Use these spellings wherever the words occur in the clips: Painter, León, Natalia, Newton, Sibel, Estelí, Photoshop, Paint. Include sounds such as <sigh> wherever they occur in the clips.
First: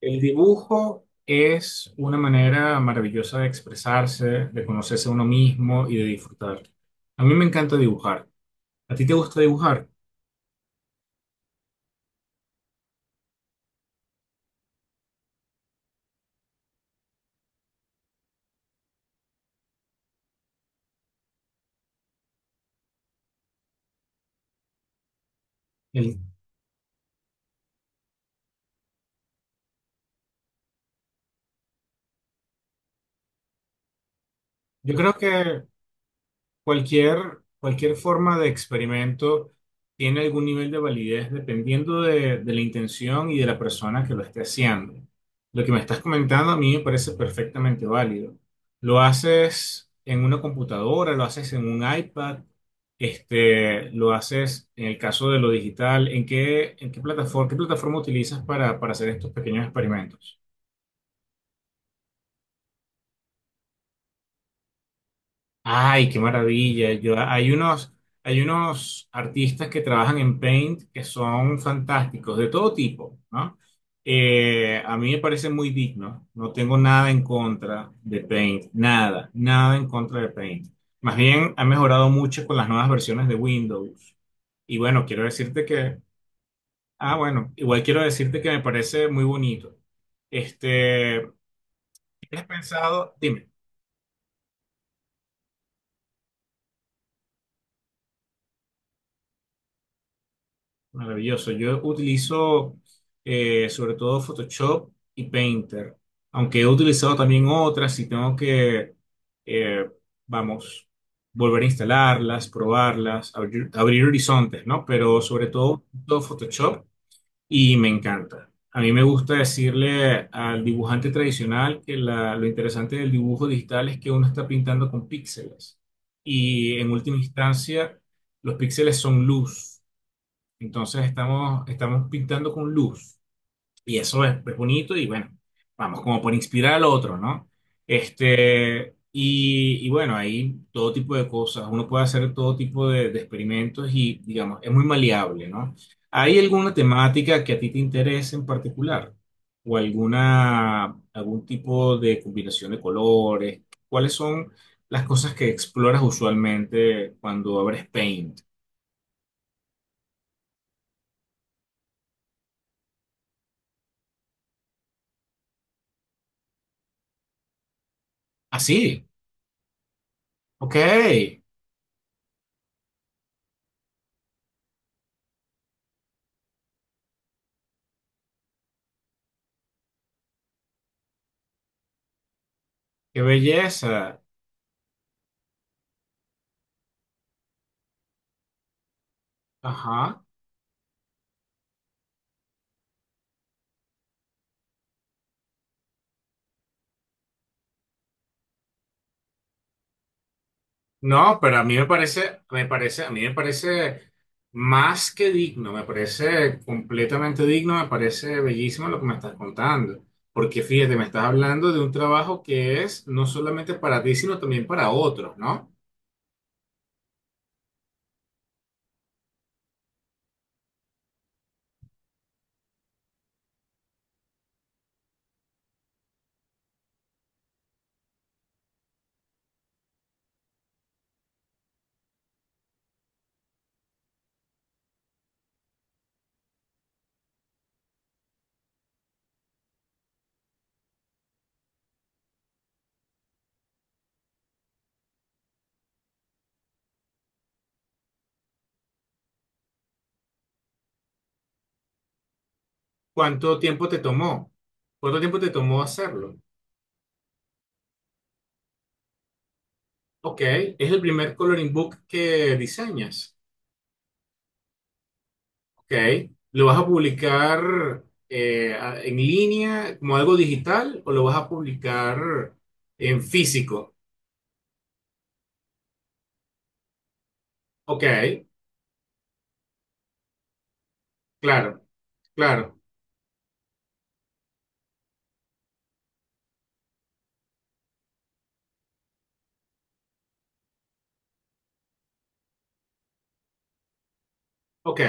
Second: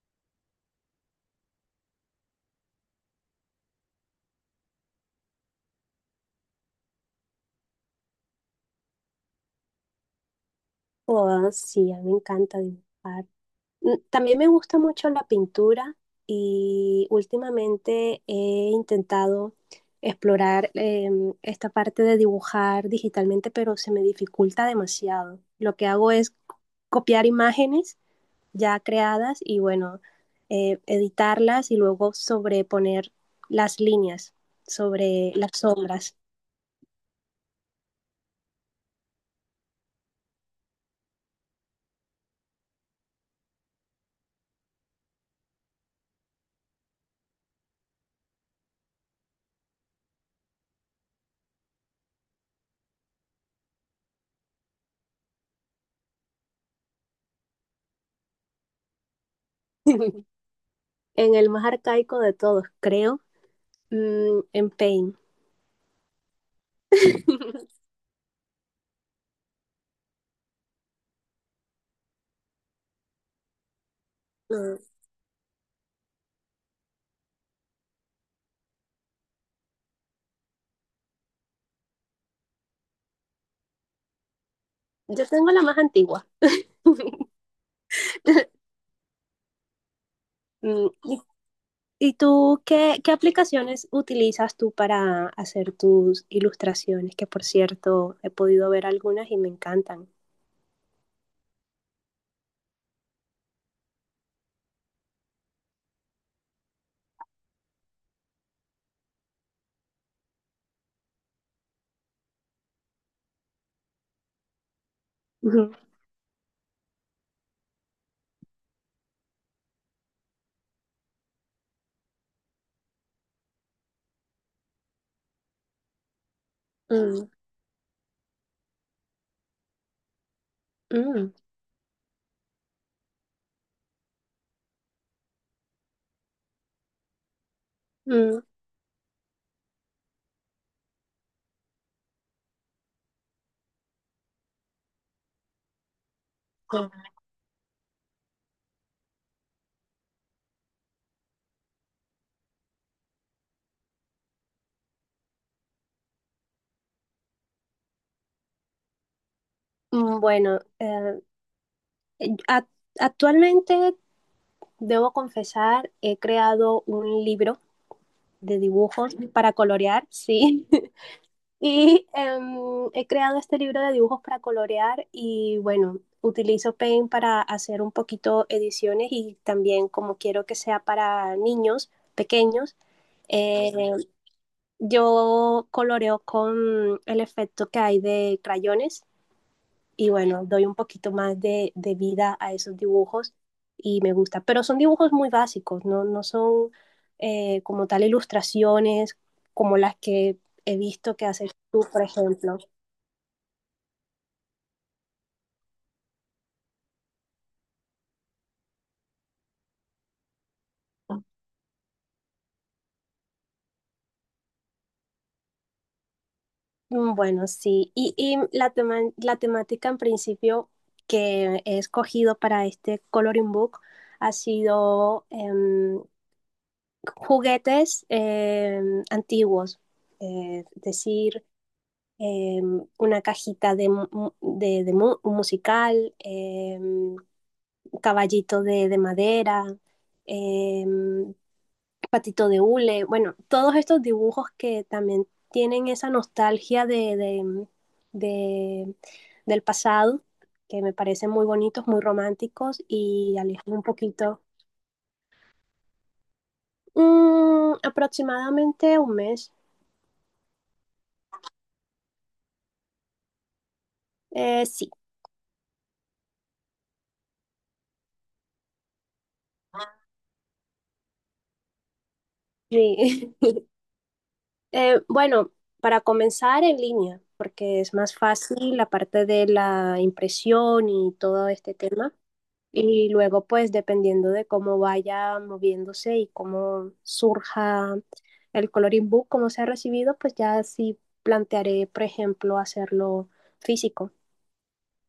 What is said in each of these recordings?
El dibujo es una manera maravillosa de expresarse, de conocerse a uno mismo y de disfrutar. A mí me encanta dibujar. ¿A ti te gusta dibujar? Oh, sí, a mí me encanta dibujar. También me gusta mucho la pintura y últimamente he intentado explorar esta parte de dibujar digitalmente, pero se me dificulta demasiado. Lo que hago El- es copiar imágenes ya creadas y bueno, editarlas y luego sobreponer las líneas yo creo sobre las que sombras. cualquier forma de experimento tiene algún nivel de validez dependiendo de la intención y de la persona que lo esté haciendo. Lo que me estás comentando a mí me parece perfectamente válido. Lo haces en una computadora, lo haces en un iPad, lo haces en el caso de lo digital. En qué plataforma utilizas para hacer estos pequeños <laughs> experimentos? En el más arcaico de todos, creo, en Paint. Ay, qué maravilla. <laughs> Hay unos artistas que trabajan en Paint que son fantásticos, de todo tipo, ¿no? Mm, A mí me parece muy digno. No tengo nada en contra de Paint, nada, nada en contra de Paint. Más bien, ha mejorado mucho con las nuevas versiones de Windows. Y bueno, quiero Yo tengo la decirte más antigua. ah, <laughs> bueno, igual quiero decirte que me parece muy bonito. ¿Y Este, y ¿tienes tú qué, qué pensado? Dime. aplicaciones utilizas tú para hacer tus ilustraciones? Que por cierto, he podido ver algunas y me encantan. Maravilloso. Yo utilizo sobre todo Photoshop y Painter, aunque he utilizado también otras y tengo que, eh, vamos, volver a instalarlas, probarlas, abrir horizontes, ¿no? Pero sobre Ujú. todo, todo Photoshop y me encanta. A mí me gusta decirle al dibujante tradicional que lo interesante del dibujo digital es que uno está pintando con píxeles y en última Mm, instancia los píxeles son luz. Entonces mm, estamos pintando con luz y eso es bonito y bueno, vamos como por inspirar al otro, ¿no? mm. Este, y bueno, hay todo tipo de cosas, uno puede hacer todo tipo de experimentos y digamos, es muy maleable, ¿no? ¿Hay alguna temática que a ti te interese en particular? ¿O algún tipo de combinación de colores? ¿Cuáles son las cosas que exploras usualmente cuando abres Paint? Bueno, a- actualmente debo confesar, he creado un libro de Así, dibujos para colorear, sí. <laughs> ok. Y he creado este libro de dibujos para colorear y bueno, utilizo Paint para hacer un poquito ediciones y también como quiero que sea para niños pequeños, Qué eh, belleza. yo coloreo con el efecto que hay de crayones y Ajá. bueno, doy un poquito más de vida a esos dibujos y me gusta. Pero son dibujos muy básicos, no, no son como tal ilustraciones como las que he visto que No, haces pero a mí tú, por ejemplo. me parece, a mí me parece más que digno, me parece completamente digno, me parece bellísimo lo que me estás contando. Porque fíjate, me estás hablando de un trabajo que es no solamente para ti, sino también para otros, ¿no? Bueno, sí. Y la la temática en principio que he escogido para este coloring book ha sido juguetes antiguos. Es decir, eh, una cajita musical, caballito de madera, eh, patito de hule, bueno, todos estos dibujos que también tienen esa nostalgia de- del pasado, que me parecen muy bonitos, muy románticos y ¿Cuánto alejan un tiempo te poquito, tomó? ¿Cuánto tiempo te tomó hacerlo? Aproximadamente un mes. Ok, es el primer coloring book que diseñas. Sí, Ok. ¿Lo vas a publicar en línea como algo digital o lo vas a publicar en sí. <laughs> físico? Bueno, para comenzar en línea, porque es Ok, más fácil la parte de la impresión y todo este claro, tema. claro. Y luego, pues, dependiendo de cómo vaya moviéndose y cómo surja el coloring book, cómo sea recibido, pues ya sí plantearé, por ejemplo, hacerlo físico. Ok,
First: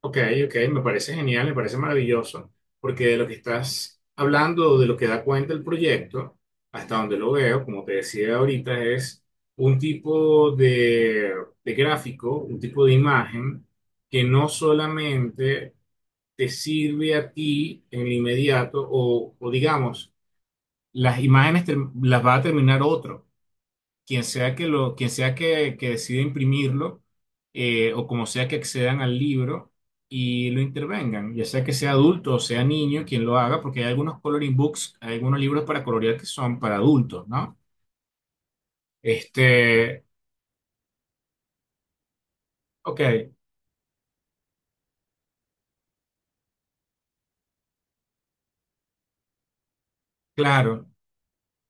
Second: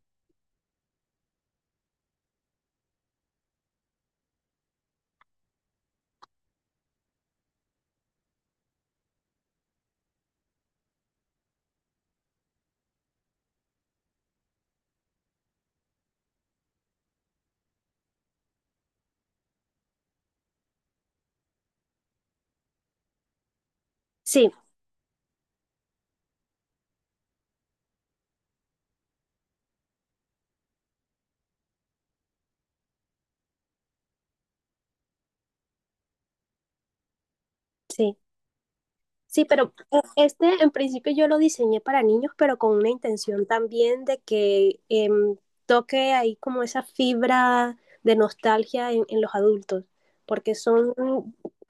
ok, ok. Me parece genial, me parece maravilloso. Porque de lo que estás hablando, de lo que da cuenta el proyecto, hasta donde lo veo, como te decía ahorita, es un tipo de gráfico, un tipo de imagen que no solamente te sirve a ti en el inmediato o digamos, las imágenes te- las va a terminar otro, Sí, quien sea que decida imprimirlo o como sea que accedan al libro y lo intervengan, ya sea que sea adulto o sea niño quien lo haga, porque hay algunos coloring books, hay algunos libros para colorear que son para adultos, ¿no? sí. Sí, pero Este, este en principio yo lo diseñé para niños, pero con una ok, intención también de que toque ahí como esa fibra de nostalgia en los adultos, porque claro, son,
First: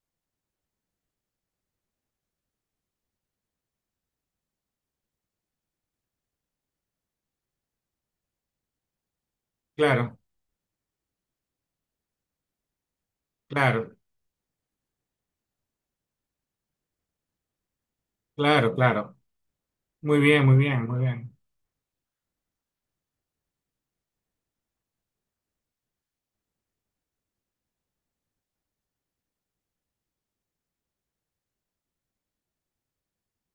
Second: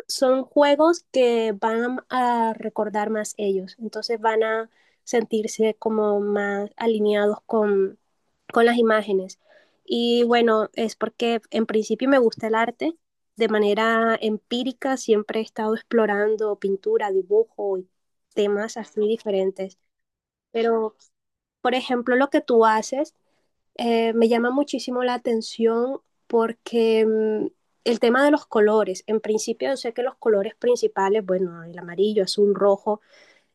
son juegos que van a recordar más ellos, entonces van a sentirse como más alineados con las imágenes. claro, Y bueno, es porque en principio me gusta el arte de claro, manera empírica siempre he estado explorando pintura, dibujo y claro, temas así claro. diferentes. Muy bien, muy bien, Pero, muy bien. por ejemplo, lo que tú haces me llama muchísimo la atención porque el tema de los colores, en principio yo sé que los colores principales, bueno, el amarillo, azul, rojo,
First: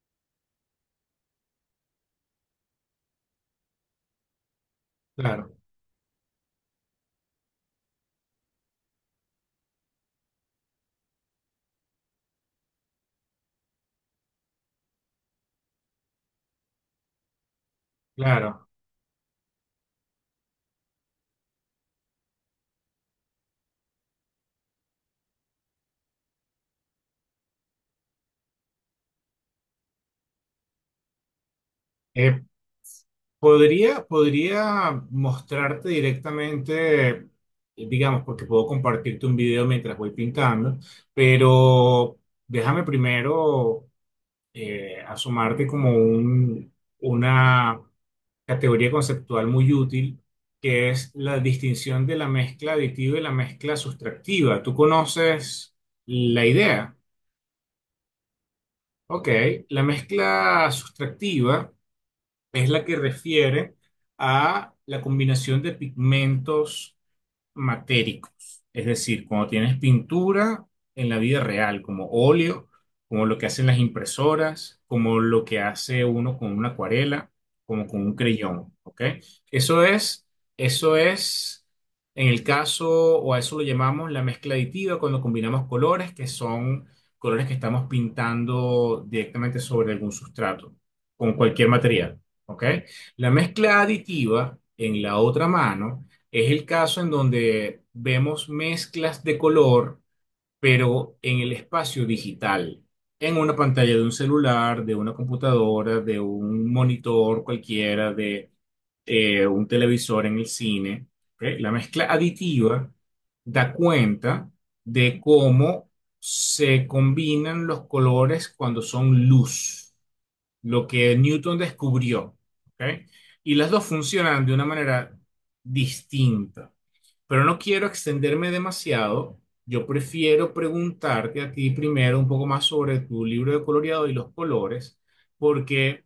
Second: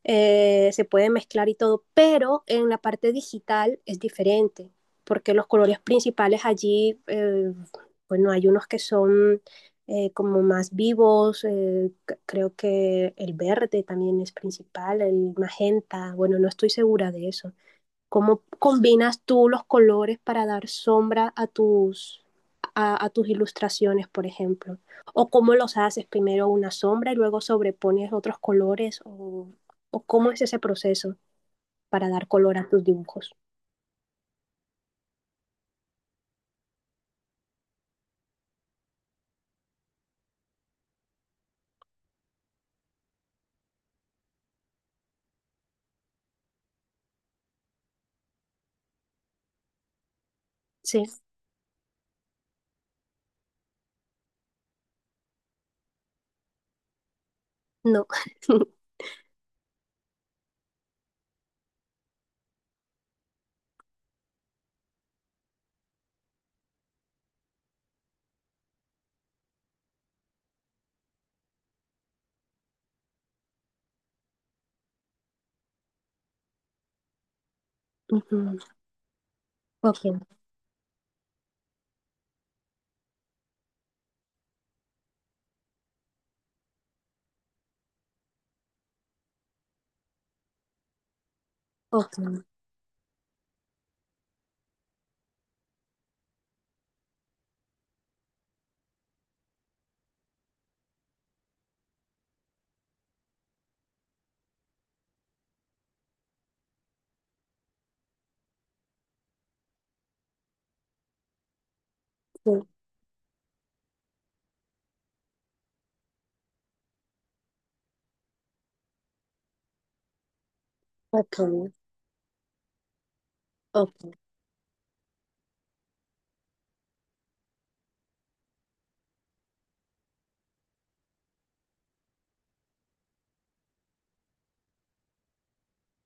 se puede mezclar y todo, pero en la parte digital es diferente, porque los Claro, colores principales allí, bueno, hay unos que son como más vivos, creo que el verde también es principal, el magenta, bueno, no estoy segura de eso. ¿Cómo claro. combinas tú los colores para dar sombra a tus, a tus ilustraciones, por ejemplo? ¿O cómo los haces? Primero una sombra y luego sobrepones otros colores. O cómo es ese proceso para dar Eh, color a tus dibujos? Podría mostrarte directamente, digamos, porque puedo compartirte un video mientras voy pintando, pero déjame primero asomarte como una categoría conceptual muy útil, que Sí, es la distinción de la mezcla aditiva y la mezcla sustractiva. ¿Tú conoces la idea? no. <laughs> Ok, la mezcla sustractiva es la que refiere a la combinación de pigmentos matéricos, es decir, cuando tienes pintura en la vida real, como óleo, como lo que hacen las impresoras, como lo que hace uno con una acuarela, como con un Ujú, creyón, ¿ok? Eso es, ok, eso es, en el caso, o a eso lo llamamos la mezcla aditiva, cuando combinamos colores que son colores que estamos pintando directamente sobre algún sustrato, con cualquier ok, material, ¿ok? La mezcla aditiva, en la otra mano, es el caso en donde vemos mezclas de color, pero en el espacio digital, en una pantalla de un celular, de una computadora, de un monitor cualquiera, de un televisor en el cine. ¿Ok? La mezcla sí, aditiva da cuenta de cómo se combinan los colores cuando son luz, lo que ok, Newton descubrió. ¿Ok? Y las dos ok. funcionan de una manera distinta. Pero no quiero extenderme demasiado. Yo prefiero preguntarte a ti primero un poco más sobre tu libro de coloreado y los colores, porque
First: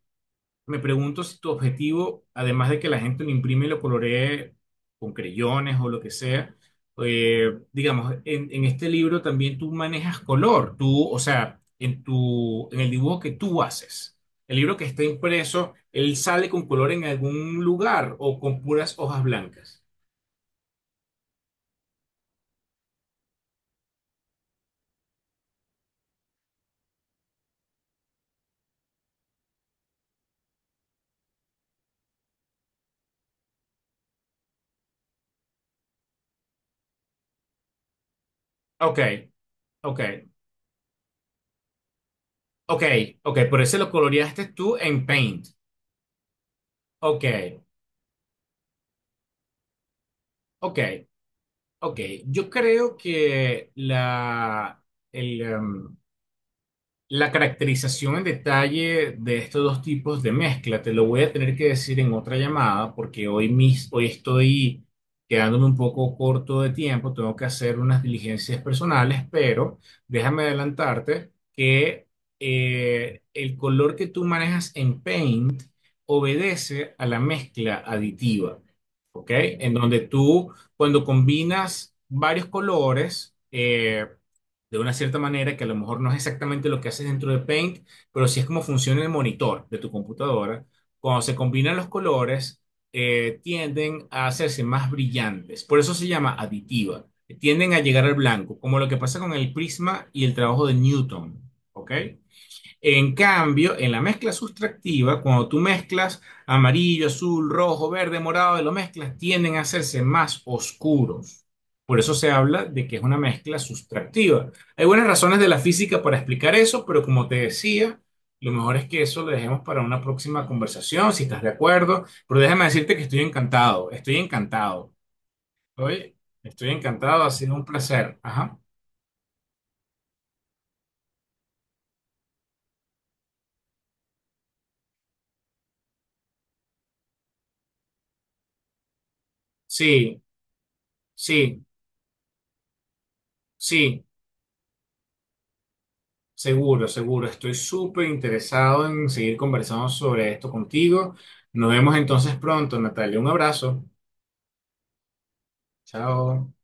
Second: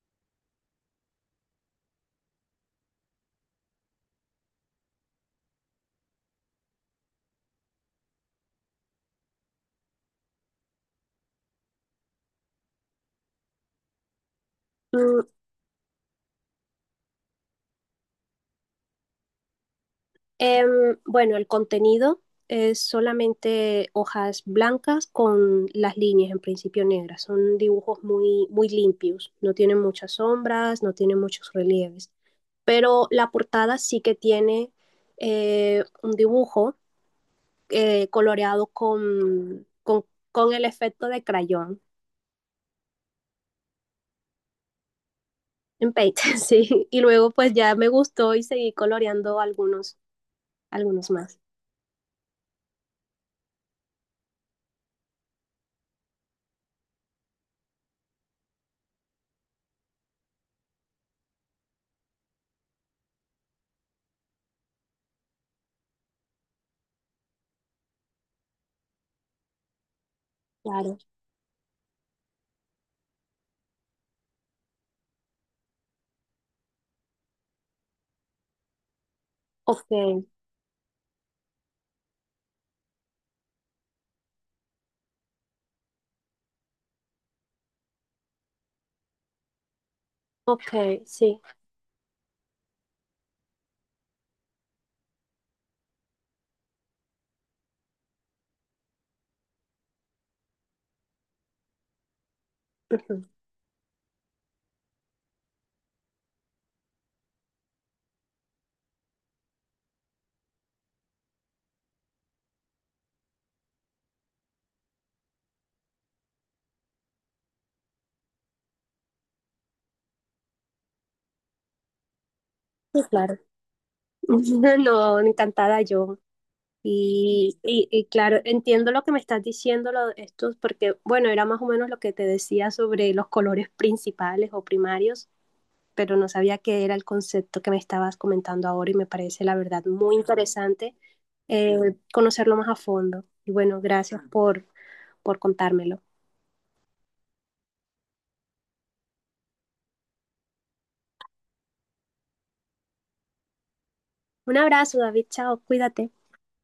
me pregunto si tu objetivo, además de que la gente lo imprime y lo coloree con creyones o lo que sea, en este libro también tú manejas color, tú, o sea, en tu, en el dibujo que tú haces. El libro que está Mm, impreso, él sale con color en algún lugar o con puras hojas blancas. Bueno, el contenido es solamente hojas blancas con las líneas en principio negras. Son dibujos muy, muy limpios, no tienen muchas sombras, no tienen muchos relieves. Pero la portada sí que tiene un dibujo coloreado Ok. con, Ok, con el efecto de crayón Ok, ok, por eso lo coloreaste tú en Paint. en Paint, <laughs> sí. Y Ok, luego pues ya me gustó y seguí coloreando algunos, ok, algunos más. ok. Yo creo que el, em, La caracterización en detalle de estos dos tipos de mezcla te lo voy a tener que decir en otra llamada porque hoy estoy quedándome un poco corto de tiempo, tengo que hacer unas diligencias personales, pero déjame Claro. adelantarte que el color que tú manejas en Paint obedece a la mezcla aditiva, ¿ok? En donde Ok, tú cuando combinas varios colores, de una cierta manera que a lo mejor no es exactamente lo que haces dentro de Paint, pero sí es como funciona el monitor de tu computadora. ok, Cuando se sí. combinan los colores, tienden a hacerse más brillantes. Por eso se llama aditiva. Tienden a llegar al blanco, como lo que pasa con el prisma y el trabajo de Newton. ¿Ok? En Ujú. cambio, en la mezcla sustractiva, cuando tú mezclas amarillo, azul, rojo, verde, morado, y lo mezclas, tienden a hacerse más oscuros. Por eso se habla de que es una mezcla sustractiva. Hay buenas razones de la física para explicar eso, pero como te decía, lo mejor es que eso lo dejemos para una próxima conversación, si estás de acuerdo. Pero déjame decirte Sí, que estoy claro. encantado, estoy <laughs> encantado. No, encantada Oye, yo. estoy encantado, ha sido Y, un y, y placer. claro, Ajá. entiendo lo que me estás diciendo, lo, estos, porque bueno, era más o menos lo que te decía sobre los colores principales o primarios, pero no sabía qué era el concepto que me estabas comentando ahora y me parece la verdad muy Sí, interesante sí, conocerlo más a fondo. Y bueno, sí. gracias por contármelo. Seguro, seguro. Estoy súper interesado en seguir conversando sobre esto contigo. Nos vemos entonces pronto, Natalia. Un abrazo. Un abrazo, David, chao, cuídate. Chao.